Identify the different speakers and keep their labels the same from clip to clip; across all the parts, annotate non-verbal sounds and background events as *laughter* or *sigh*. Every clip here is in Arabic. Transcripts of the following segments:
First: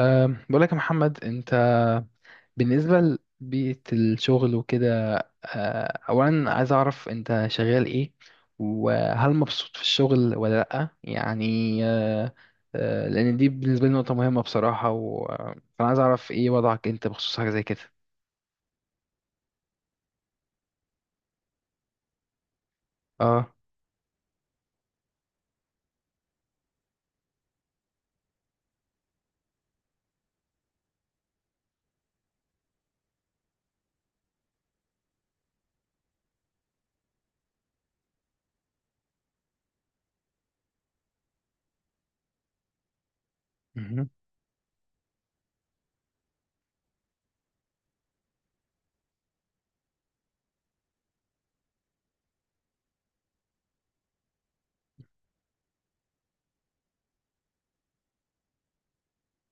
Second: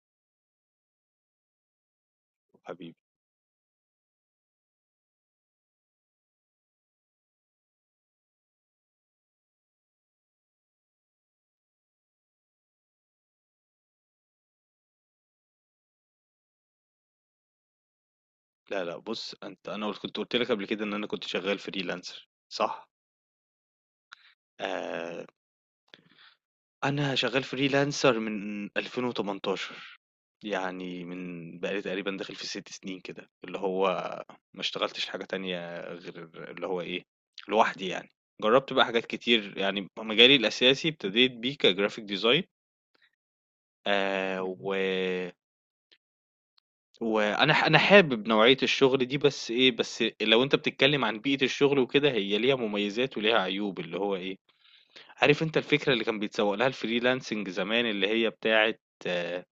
Speaker 1: بقول لك يا محمد انت
Speaker 2: حبيبي،
Speaker 1: بالنسبة لبيئة الشغل وكده. اولا عايز اعرف انت شغال ايه وهل مبسوط في الشغل ولا لأ يعني. أه، أه، لان دي بالنسبة لي نقطة مهمة بصراحة فانا عايز اعرف ايه وضعك انت بخصوص حاجة زي كده.
Speaker 2: لا لا، بُص أنت، أنا كنت قُلت لك قبل كده إن أنا كنت شغال freelancer، صح؟
Speaker 1: اه،
Speaker 2: آآ، أنا شغال freelancer من 2018، يعني من بقى لي تقريبًا داخل في 6 سنين كده، اللي هو ما اشتغلتش حاجة تانية غير اللي هو إيه، لوحدي يعني. جرّبت بقى حاجات كتير، يعني مجالي الأساسي ابتديت بيه كgraphic design.
Speaker 1: مهم.
Speaker 2: اهم. و وأنا ح أنا حابب نوعية الشغل دي، بس لو أنت بتتكلم عن بيئة الشغل وكده، هي ليها مميزات وليها عيوب، اللي هو إيه، عارف أنت الفكرة اللي كان بيتسوّق لها الfreelancing زمان، اللي هي بتاعة آه،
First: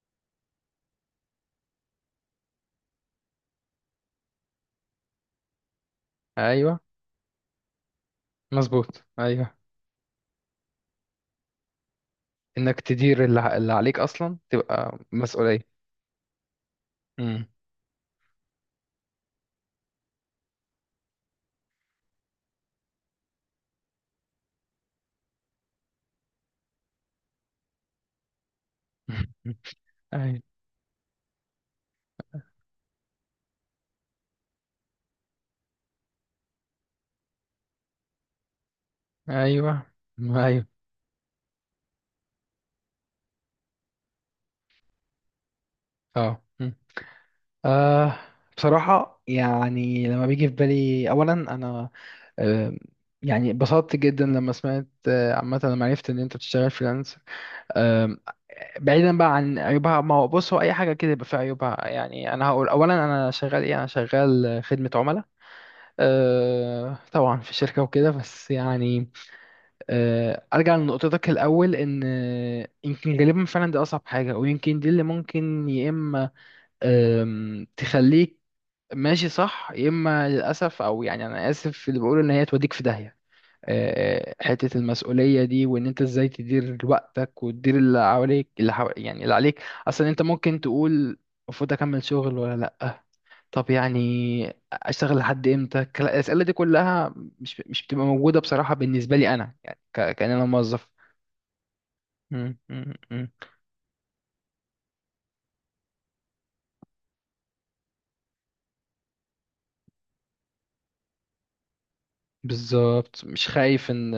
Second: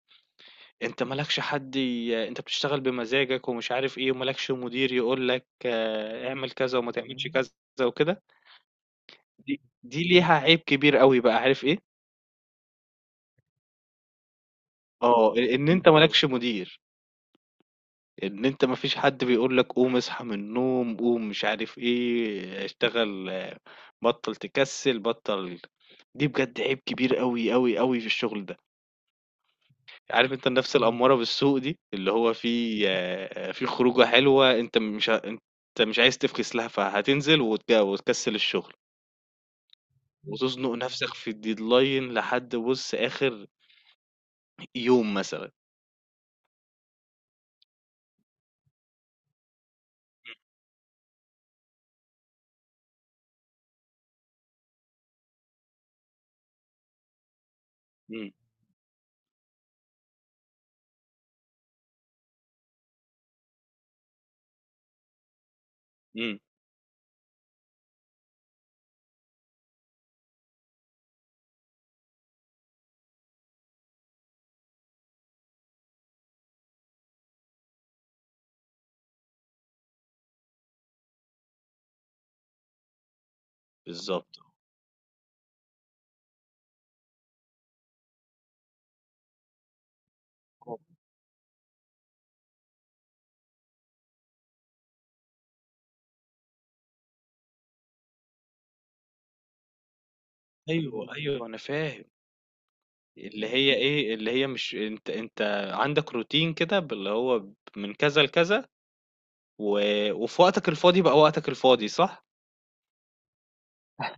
Speaker 2: أنت ما لكش حد أنت بتشتغل بمزاجك ومش عارف إيه، وما لكش مدير يقول لك اعمل كذا
Speaker 1: ايوه،
Speaker 2: وما تعملش كذا وكده.
Speaker 1: مظبوط ايوه،
Speaker 2: دي ليها عيب كبير أوي بقى، عارف إيه؟
Speaker 1: انك تدير اللي عليك اصلا تبقى
Speaker 2: إن
Speaker 1: مسؤولية.
Speaker 2: أنت ما لكش مدير.
Speaker 1: مم.
Speaker 2: إن أنت ما فيش حد بيقول لك قوم اصحى من النوم، قوم مش عارف إيه، اشتغل، بطّل تكسّل، دي بجد عيب كبير أوي، أوي، أوي في الشغل ده.
Speaker 1: *laughs*
Speaker 2: عارف
Speaker 1: ايوه
Speaker 2: أنت النَفْس الأمّارة بالسوء دي، اللي هو في خروجة حلوة، أنت مش عايز تفكس لها، فهتنزل وت وتكسّل الشغل،
Speaker 1: ايوه ايوه.
Speaker 2: وتزنُق نَفْسك في الdeadline لحد، بُص، آخر يوم مثلًا.
Speaker 1: اه، أه، بصراحة يعني لما بيجي في بالي أولا أنا، أه، يعني اتبسطت جدا لما سمعت، عامة لما عرفت إن أنت بتشتغل فريلانس. أه،
Speaker 2: إمم،
Speaker 1: بعيدا بقى عن عيوبها، ما هو بص هو أي حاجة كده يبقى فيها عيوبها. يعني أنا هقول أولا أنا شغال إيه، أنا شغال، خدمة عملاء.
Speaker 2: إمم،
Speaker 1: أه طبعا في شركة وكده بس يعني. أه، أرجع لنقطتك الأول، إن يمكن غالبا فعلا دي أصعب حاجة، ويمكن دي اللي ممكن يا إما، تخليك ماشي صح، يا اما للاسف، او يعني انا اسف في اللي بقوله، ان هي توديك في داهيه.
Speaker 2: بالضبط.
Speaker 1: حته المسؤوليه دي، وان انت ازاي تدير وقتك وتدير اللي حواليك اللي حو... يعني اللي عليك اصلا. انت ممكن تقول المفروض اكمل شغل ولا لا، طب يعني اشتغل لحد امتى، الاسئله دي كلها مش بتبقى موجوده بصراحه بالنسبه لي انا، يعني كان انا موظف.
Speaker 2: أيوه، أيوه، أنا فاهم. اللي هي إيه، اللي هي مش أنت عندك روتين كده اللي هو من كذا لكذا، و وفي وقتك الفاضي بقى وقتك الفاضي، صح؟
Speaker 1: بالظبط، مش خايف ان،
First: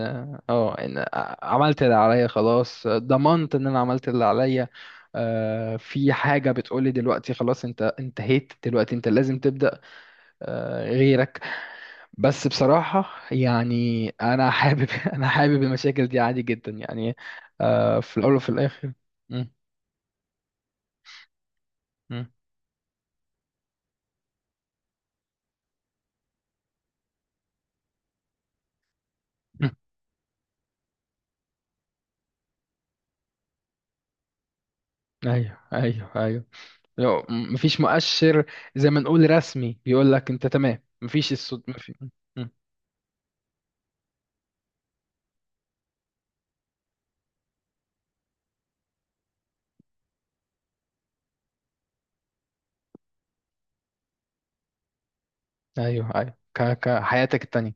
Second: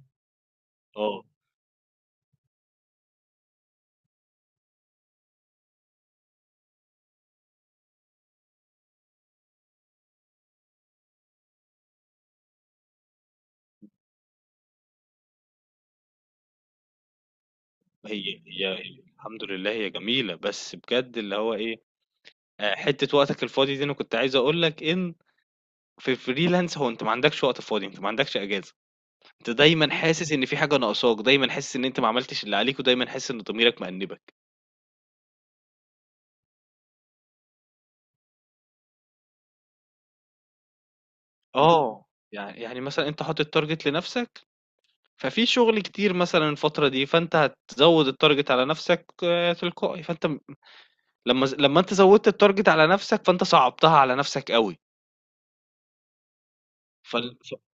Speaker 1: اه ان
Speaker 2: آه،
Speaker 1: عملت اللي عليا خلاص، ضمنت ان انا عملت اللي عليا. في حاجة بتقولي دلوقتي خلاص انت انتهيت، دلوقتي انت لازم تبدأ غيرك. بس بصراحة يعني انا حابب *laughs* انا حابب المشاكل دي عادي جدا يعني، في الاول
Speaker 2: هي
Speaker 1: وفي
Speaker 2: هي
Speaker 1: الاخر.
Speaker 2: هي. الحمد
Speaker 1: مم،
Speaker 2: لله هي جميلة، بس بجد اللي هو إيه،
Speaker 1: مم،
Speaker 2: حتّة وقتك الفاضي دي أنا كنت عايز أقول لك إن في الfreelance هو أنت ما عندكش وقت فاضي، أنت ما عندكش إجازة، أنت
Speaker 1: مم.
Speaker 2: دايمًا حاسس إن في حاجة ناقصاك، دايمًا حاسس إن أنت ما عملتش اللي عليك، ودايمًا حاسس إن ضميرك مأنبك.
Speaker 1: ايوه ايوه ايوه. لو مفيش مؤشر زي ما نقول رسمي بيقول لك انت تمام، مفيش الصوت مفيش.
Speaker 2: آه، يعني مثلًا أنت حاطط target لنفسك، ففي شغل كتير مثلًا الفترة دي، فأنت هتزوّد الtarget على نَفْسك تلقائي، فأنت م لمّا أنت زوّدت الtarget على نَفْسك، فأنت صعّبتها على نَفْسك أوي.
Speaker 1: ايوه ايوه،
Speaker 2: فال
Speaker 1: كحياتك
Speaker 2: ف
Speaker 1: التانية.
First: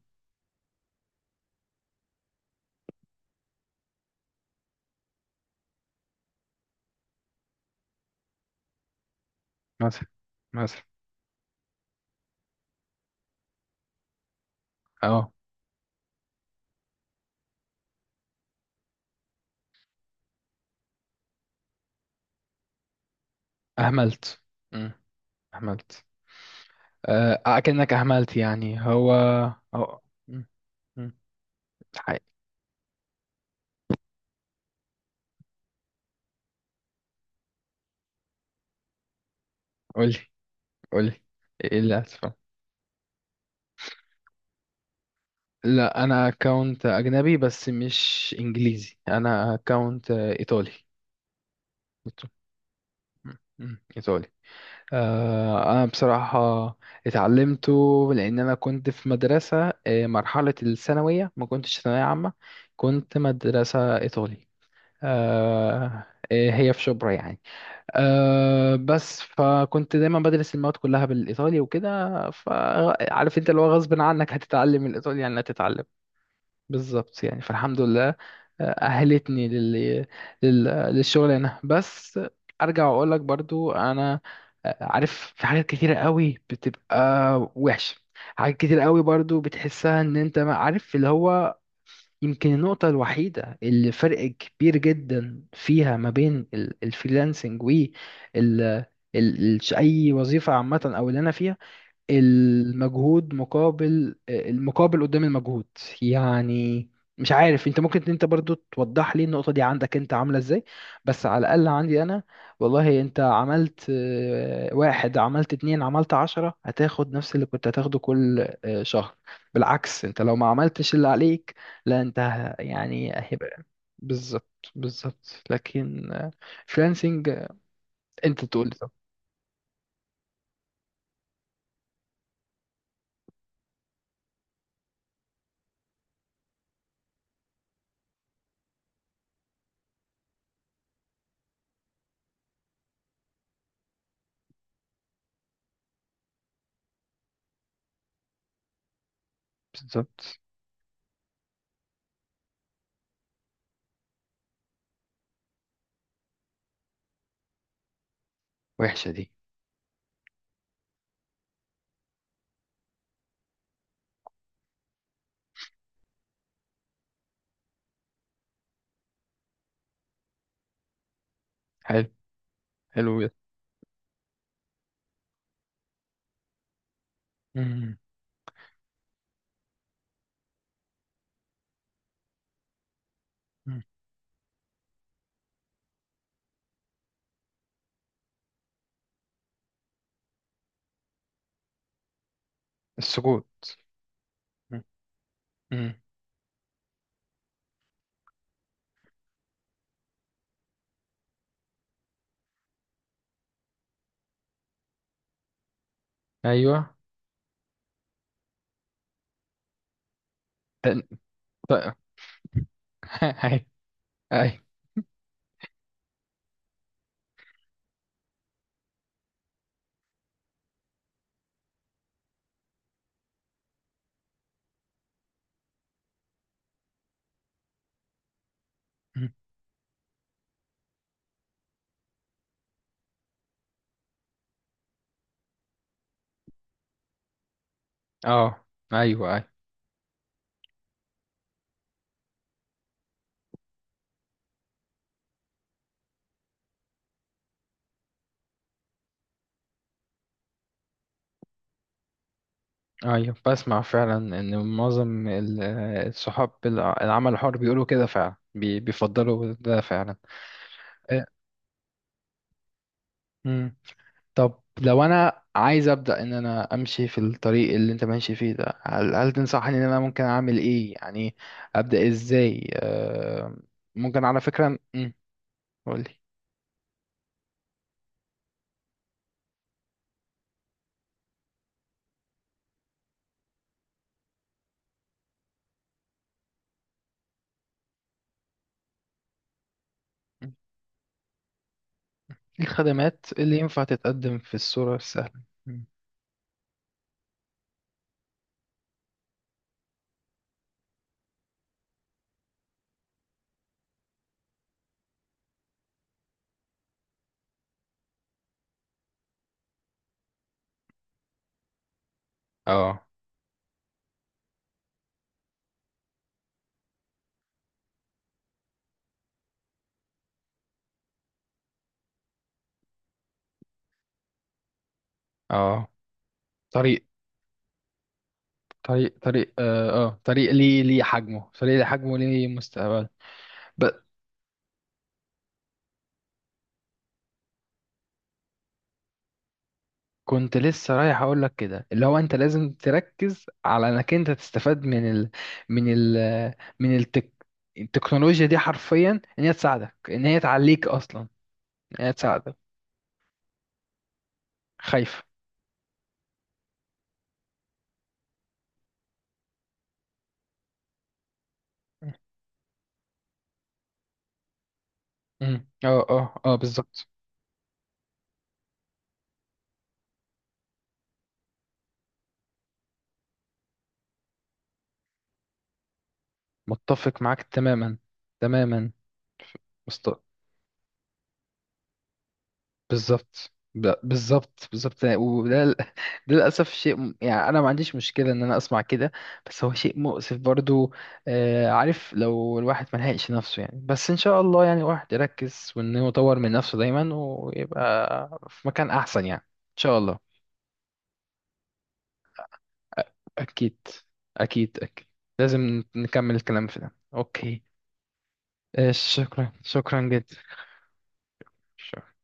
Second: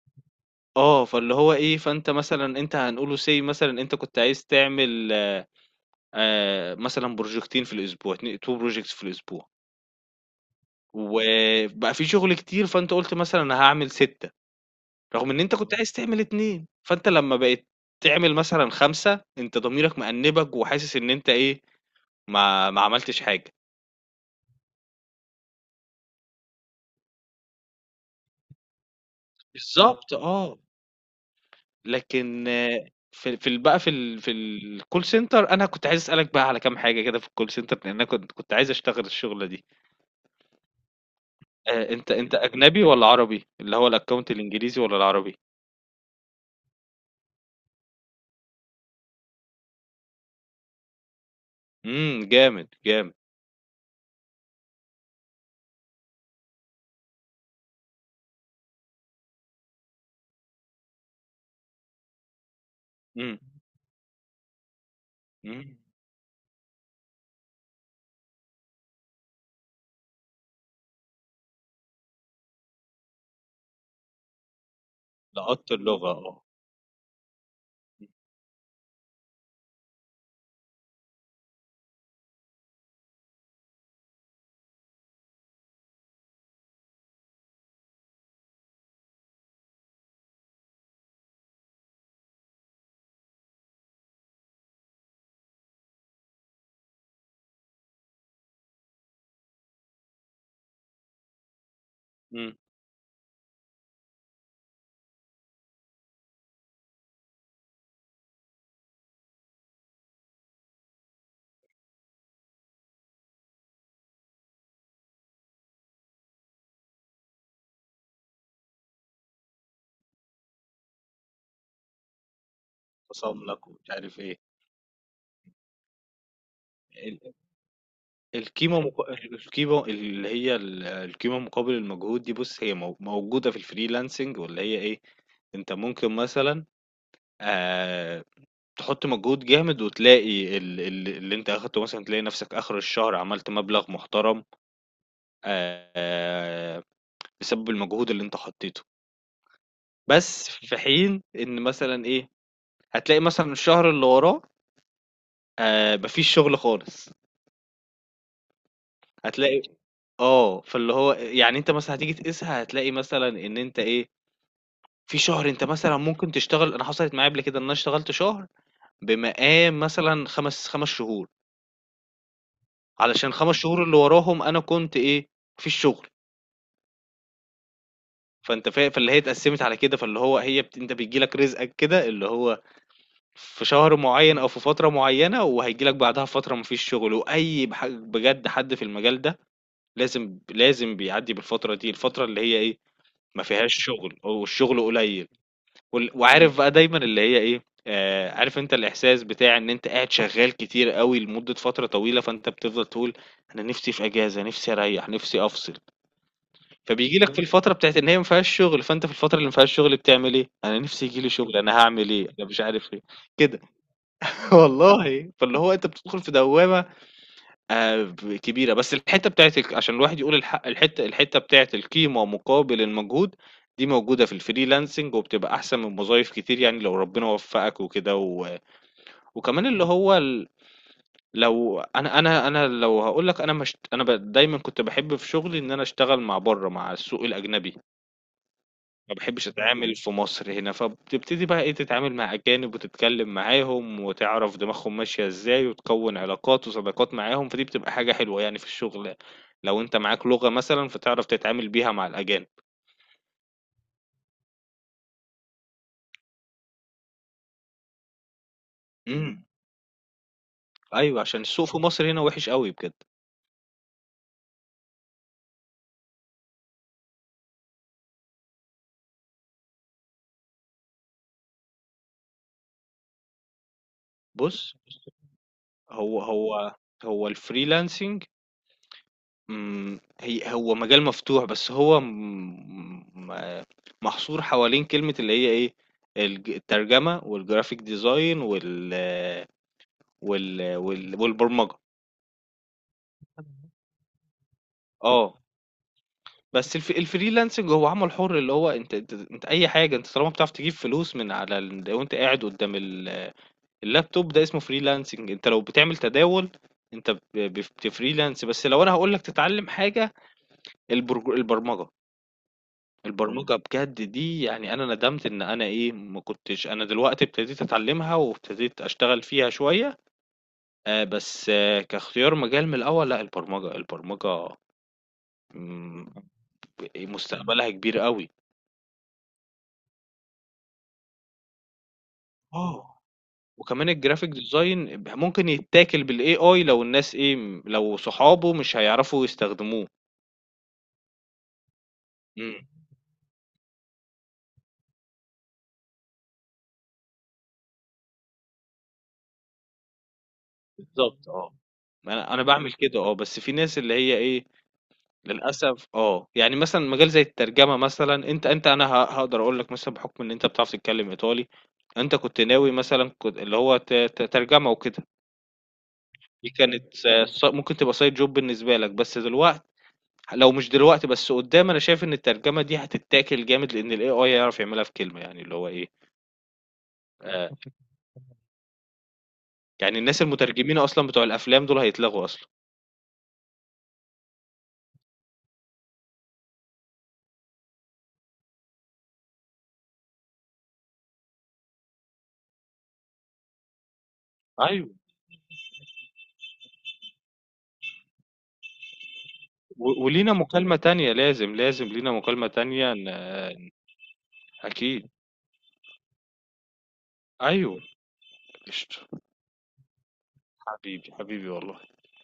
Speaker 2: آه، فاللي هو إيه، فأنت مثلًا هنقوله say مثلًا أنت كنت عايز تعمل مثلًا بروجيكتين في الأسبوع، 2 projects في الأسبوع،
Speaker 1: مثلا، مثلا.
Speaker 2: وبقى في شغل كتير، فأنت قُلت مثلًا أنا هاعمل 6، رغم
Speaker 1: اه،
Speaker 2: إن أنت كنت عايز تعمل 2. فأنت لمّا بقيت تعمل مثلًا 5، أنت ضميرك مأنِّبك وحاسس إن أنت إيه، ما عملتش حاجة.
Speaker 1: اهملت. مم. اهملت، اكنك اهملت يعني هو. أو...
Speaker 2: بالضبط
Speaker 1: مم.
Speaker 2: آه.
Speaker 1: مم. حي-
Speaker 2: لكن، في في ال بقى في ال في الcall center أنا كنت عايز أسألك بقى على كام حاجة كده في الcall center، لأن أنا كنت عايز أشتغل الشغلة دي.
Speaker 1: قولي، قولي، ايه اللي
Speaker 2: أنت
Speaker 1: اسفه.
Speaker 2: أنت أجنبي والّا عربي؟ اللي هو الaccount الإنجليزي والّا العربي؟
Speaker 1: لا انا اكونت اجنبي بس مش انجليزي، انا اكونت ايطالي. إيط-
Speaker 2: إمم، جامد، جامد.
Speaker 1: مم. مم. ايطالي. آه، أنا بصراحة اتعلمته لأن أنا كنت في مدرسة، مرحلة الثانوية ما كنتش ثانوية عامة، كنت
Speaker 2: إمم،
Speaker 1: مدرسة إيطالي.
Speaker 2: إمم،
Speaker 1: آه، آه، هي في شبرا يعني. آه، بس فكنت دايما بدرس المواد كلها بالإيطالي وكده، فعارف أنت اللي هو غصب عنك هتتعلم الإيطالي، يعني
Speaker 2: لقطت
Speaker 1: هتتعلم.
Speaker 2: اللغة.
Speaker 1: بالظبط يعني، فالحمد لله، أهلتني للشغل هنا. بس أرجع وأقول لك برضو أنا، عارف في حاجات كتيرة قوي بتبقى وحشة، حاجات كتير قوي برضو بتحسها إن أنت ما عارف اللي هو. يمكن النقطة الوحيدة اللي فرق كبير جدا فيها ما بين الفريلانسنج و ال... أي وظيفة عامة أو اللي أنا فيها،
Speaker 2: إمم.
Speaker 1: المجهود مقابل، المقابل قدام المجهود يعني. مش عارف انت ممكن انت برضو توضح لي النقطة دي، عندك انت عاملة ازاي، بس على الأقل عندي انا، والله انت عملت واحد، عملت اتنين، عملت عشرة، هتاخد نفس اللي كنت هتاخده كل شهر. بالعكس انت لو ما عملتش اللي عليك، لا انت يعني هيبقى.
Speaker 2: وصاملك ومش عارف إيه.
Speaker 1: بالظبط بالظبط، لكن فريلانسنج، آه، انت تقول لي
Speaker 2: القيمة
Speaker 1: طب.
Speaker 2: مق... القيمة اللي هي ال- القيمة مقابل المجهود دي، بُص، هي موجودة في الfreelancing، واللي هي إيه، أنت ممكن مثلًا، آآ، تحط مجهود جامد وتلاقي ال اللي أنت أخدته، مثلًا تلاقي نفسك آخر الشهر عملت مبلغ محترم، آآ، بسبب المجهود اللي أنت حطيته.
Speaker 1: بالظبط،
Speaker 2: بس في حين إن مثلًا إيه، هتلاقي مثلًا الشهر اللي وراه ما فيش شغل خالص،
Speaker 1: وحشة دي.
Speaker 2: هتلاقي، فاللي هو يعني أنت مثلًا هتيجي تقيسها، هتلاقي مثلًا إن أنت إيه، في شهر أنت مثلًا ممكن تشتغل. أنا حصلت معايا قبل كده إن أنا اشتغلت شهر بمقام مثلًا 5 شهور،
Speaker 1: حلو، حلو
Speaker 2: علشان ال5 شهور اللي وراهم أنا كنت إيه، ما فيش شغل.
Speaker 1: جدا.
Speaker 2: فأنت فا فاللي هي اتقسّمت على كده، فاللي هو هي بت، أنت بييجي لك رزقك كده، اللي هو في
Speaker 1: مم.
Speaker 2: شهر معيّن أو في فترة معيّنة، وهييجي لك بعدها فترة ما فيش شغل، وأي بح بجد حد في المجال ده لازم، لازم بيعدّي بالفترة دي، الفترة اللي هي إيه، ما
Speaker 1: السكوت.
Speaker 2: فيهاش شغل والشغل
Speaker 1: مم.
Speaker 2: قليل.
Speaker 1: مم.
Speaker 2: وعارف بقى دايما اللي هي ايه، عارف انت الاحساس بتاع ان انت قاعد شغال كتير قوي لمدة فترة طويلة، فانت بتفضل تقول انا نفسي في اجازة، نفسي اريح نفسي افصل.
Speaker 1: ايوه.
Speaker 2: فبيجي لك في الفترة بتاعت ان هي ما فيهاش شغل، فانت في الفترة اللي ما فيهاش شغل بتعمل ايه؟ انا نفسي
Speaker 1: ده-،
Speaker 2: يجي لي شغل، انا
Speaker 1: ده-،
Speaker 2: هعمل ايه، انا مش عارف ايه
Speaker 1: *laughs*
Speaker 2: كده.
Speaker 1: ايوه.
Speaker 2: *laughs*
Speaker 1: ايوه.
Speaker 2: والله فاللي هو انت بتدخل في دوامة ب كبيرة. بس الحتّة بتاعة عشان الواحد يقول الحق، الحتّة بتاعة القيمة مقابل المجهود، دي موجودة في الfreelancing، وبتبقى أحسن من وظايف كتير، يعني لو ربنا وفّقك وكده. و
Speaker 1: مم.
Speaker 2: وكمان اللي هو ال لو هاقول لك، أنا ما اشت أنا ب دايمًا كنت باحب في شغلي إن أنا أشتغل مع برّه، مع السوق الأجنبي.
Speaker 1: اه.
Speaker 2: ما
Speaker 1: ايوه
Speaker 2: باحبش
Speaker 1: ايوه
Speaker 2: أتعامل في مصر هنا، فبتبتدي بقى إيه، تتعامل مع أجانب وتتكلّم معاهم وتعرف دماغهم ماشية إزاي، وتكوّن علاقات وصداقات معاهم، فدي بتبقى حاجة حلوة يعني في الشغل، يعني. لو أنت معاك لغة مثلًا، فتعرف تتعامل بيها مع الأجانب.
Speaker 1: ايوه، بسمع فعلا ان معظم الصحاب العمل الحر بيقولوا كده فعلا،
Speaker 2: إمم،
Speaker 1: بيفضلوا ده فعلا.
Speaker 2: أيوه،
Speaker 1: إيه.
Speaker 2: عشان السوق في مصر هنا وِحِش أوي بجد.
Speaker 1: مم. طب لو انا عايز ابدا ان انا امشي في الطريق اللي انت ماشي فيه ده، هل، هل تنصحني ان انا ممكن اعمل ايه يعني، ابدا ازاي؟ ممكن على
Speaker 2: بُص،
Speaker 1: فكره. مم. قولي.
Speaker 2: هو هو هو الfreelancing، هو مجال مفتوح، بس هو م م محصور حوالين كلمة اللي هي إيه، الترجمة والgraphic design والبرمجة.
Speaker 1: الخدمات اللي ينفع تتقدم في الصورة السهلة.
Speaker 2: آه،
Speaker 1: مم.
Speaker 2: بس الfreelancing هو عمل حُر، اللي هو أنت، أنت أي حاجة، أنت طالما بتعرف تجيب فلوس من على وأنت قاعد قدّام اللابتوب ده، اسمه freelancing. أنت لو بتعمل تداول، أنت ب بف بتfreelance. بس لو أنا هاقول لك تتعلم حاجة، البرمجة.
Speaker 1: اه
Speaker 2: البرمجة بجد دي، يعني أنا ندمت إن أنا إيه، ما كنتش. أنا دلوقتي ابتديت أتعلمها وابتديت أشتغل فيها شوية، بس كاختيار مجال من الأول، لا، البرمجة البرمجة.
Speaker 1: اه.
Speaker 2: مم،
Speaker 1: طريق،
Speaker 2: مستقبلها كبير قوي.
Speaker 1: طريق، طريق، اه، طريق ليه، ليه حجمه، طريق ليه حجمه، ليه
Speaker 2: اه،
Speaker 1: مستقبل. ب...
Speaker 2: وكمان الجرافيك ديزاين ممكن يتاكل بالاي اي لو الناس ايه، لو صحابه مش هيعرفوا يستخدموه.
Speaker 1: كنت لسه رايح اقول لك كده، اللي هو انت
Speaker 2: امم،
Speaker 1: لازم تركز على انك انت تستفاد من من ال... من التك... التكنولوجيا دي حرفيا، ان هي تساعدك، ان هي تعليك اصلا،
Speaker 2: بالظبط. اه،
Speaker 1: ان هي
Speaker 2: انا
Speaker 1: تساعدك.
Speaker 2: بعمل كده. اه، بس في ناس اللي هي ايه،
Speaker 1: خايف.
Speaker 2: للأسف، يعني مثلًا مجال زي الترجمة مثلًا، أنت أنت أنا ه هاقدر أقول لك مثلًا، بحكم إن أنت بتعرف تتكلم إيطالي، أنت كنت ناوي مثلًا، كنت اللي هو ت ت ترجمة وكده،
Speaker 1: مم. اه اه
Speaker 2: دي
Speaker 1: اه،
Speaker 2: كانت
Speaker 1: بالظبط،
Speaker 2: س- ص ممكن تبقى side job بالنسبة لك. بس لو مش دلوقتي، بس قدّام أنا شايف إن الترجمة دي هتتاكل جامد، لإن الAI هيعرف يعملها في كلمة، يعني اللي هو إيه،
Speaker 1: متفق معاك
Speaker 2: آآ،
Speaker 1: تماما، تماما.
Speaker 2: يعني الناس المترجمين أصلًا بتوع الأفلام دول هيتلغوا أصلًا.
Speaker 1: بالظبط، بالظبط بالظبط يعني، وده *laughs* ده للأسف شيء يعني أنا ما عنديش مشكلة إن أنا أسمع كده، بس هو شيء مؤسف برضو. عارف لو الواحد ما لحقش نفسه يعني، بس إن شاء الله يعني
Speaker 2: أيوه،
Speaker 1: الواحد يركز وإن هو يطور من نفسه دايما، ويبقى في مكان أحسن يعني إن
Speaker 2: و
Speaker 1: شاء الله.
Speaker 2: ولينا مكالمة تانية لازم، لازم لينا مكالمة تانية
Speaker 1: أكيد، أكيد أكيد،
Speaker 2: أكيد،
Speaker 1: لازم نكمل الكلام في ده. أوكي،
Speaker 2: أيوه، قشطة.
Speaker 1: شكرا، شكرا جدا.
Speaker 2: حبيبي حبيبي والله